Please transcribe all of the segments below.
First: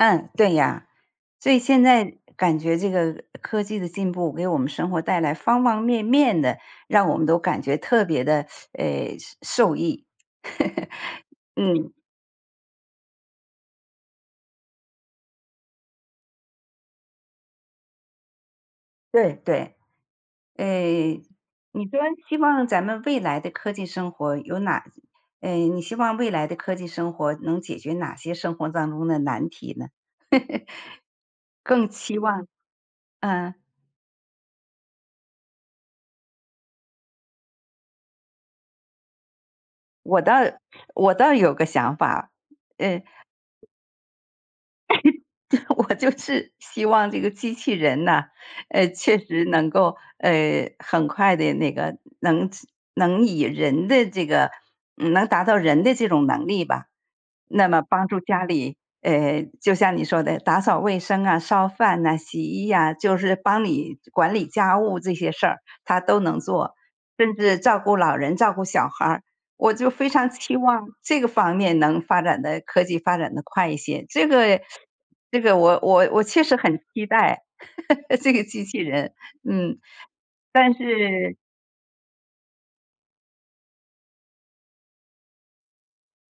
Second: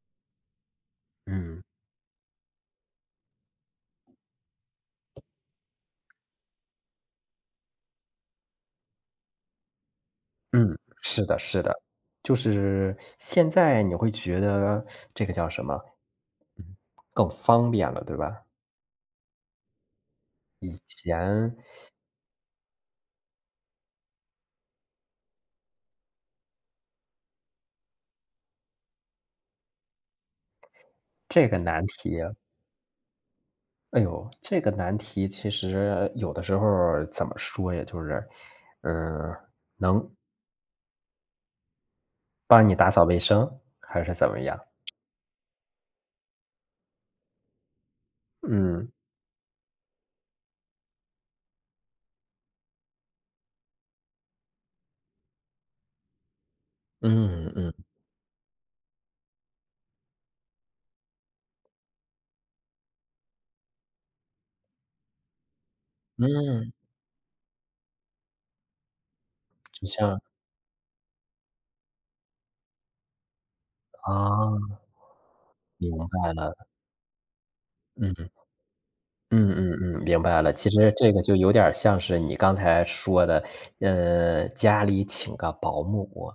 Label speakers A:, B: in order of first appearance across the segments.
A: 嗯，对呀，所以
B: 嗯。
A: 现在感觉这个科技的进步，给我们生活带来方方面面的，让我们都感觉特别地，呃，受受益。
B: 嗯，是 的是的，
A: 嗯。
B: 就是现在你会觉得 这个叫什么？嗯。更方便了，对吧？
A: 对对，
B: 以
A: 诶，
B: 前
A: 你说希望咱们未来的科技生活有哪诶，你希望未来的科技生活，能解决哪些生活当中的难题呢？
B: 这个难
A: 更期
B: 题啊。
A: 望嗯。
B: 哎哟，这个难题，其实有的时候儿，怎么说呀，就是嗯，能
A: 我倒我倒有个想法，
B: 帮你打扫
A: 呃
B: 卫生？还是怎么样？
A: 我就是希望这个机器人呢，呃，
B: 嗯。
A: 确实能够，呃，很快地那个能能以人的这个能达到人的这种能力吧。
B: 嗯
A: 那
B: 嗯。
A: 么帮助家里，诶，就像你说的，打扫卫生啊，烧饭呐，洗衣啊，就是帮你管理家务这些事儿它都能
B: 嗯。
A: 做，甚至照顾老人，照顾小孩儿，我
B: 就
A: 就非
B: 像
A: 常期望这个方面能发展得科技发展得快一些，这
B: 哦。
A: 个这个我
B: 明
A: 我我
B: 白
A: 确实
B: 了。
A: 很期待，
B: 嗯 嗯。
A: 这个机器人，
B: 嗯嗯
A: 嗯，
B: 嗯，明白了，其
A: 但
B: 实这个
A: 是
B: 就有点儿像是你刚才说的，嗯，家里请个保姆。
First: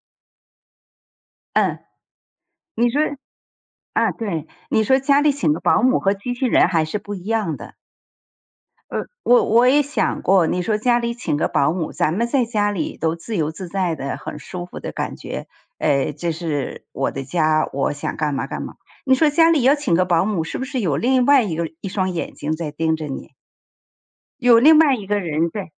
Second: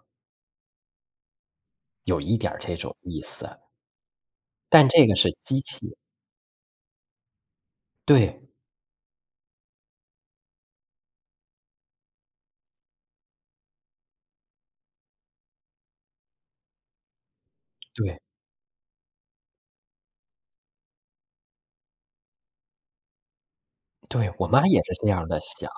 A: 嗯。
B: 有一点儿这
A: 你
B: 种
A: 说
B: 意思。
A: 啊，对，你
B: 但
A: 说
B: 这个
A: 家里
B: 是
A: 请
B: 机
A: 个保
B: 器。
A: 姆和机器人还是不一样的。
B: 对。
A: 呃，我我也想过，你说家里请个保姆，咱们在家里都自由自在的，很舒服的感觉，诶，这是我的家，我想
B: 对。
A: 干嘛干嘛。你说家里要请个保姆是不是有另外一个一双眼睛在盯着你？
B: 对，我
A: 有
B: 妈
A: 另
B: 也是
A: 外一
B: 这
A: 个
B: 样地
A: 人，
B: 想。
A: 对。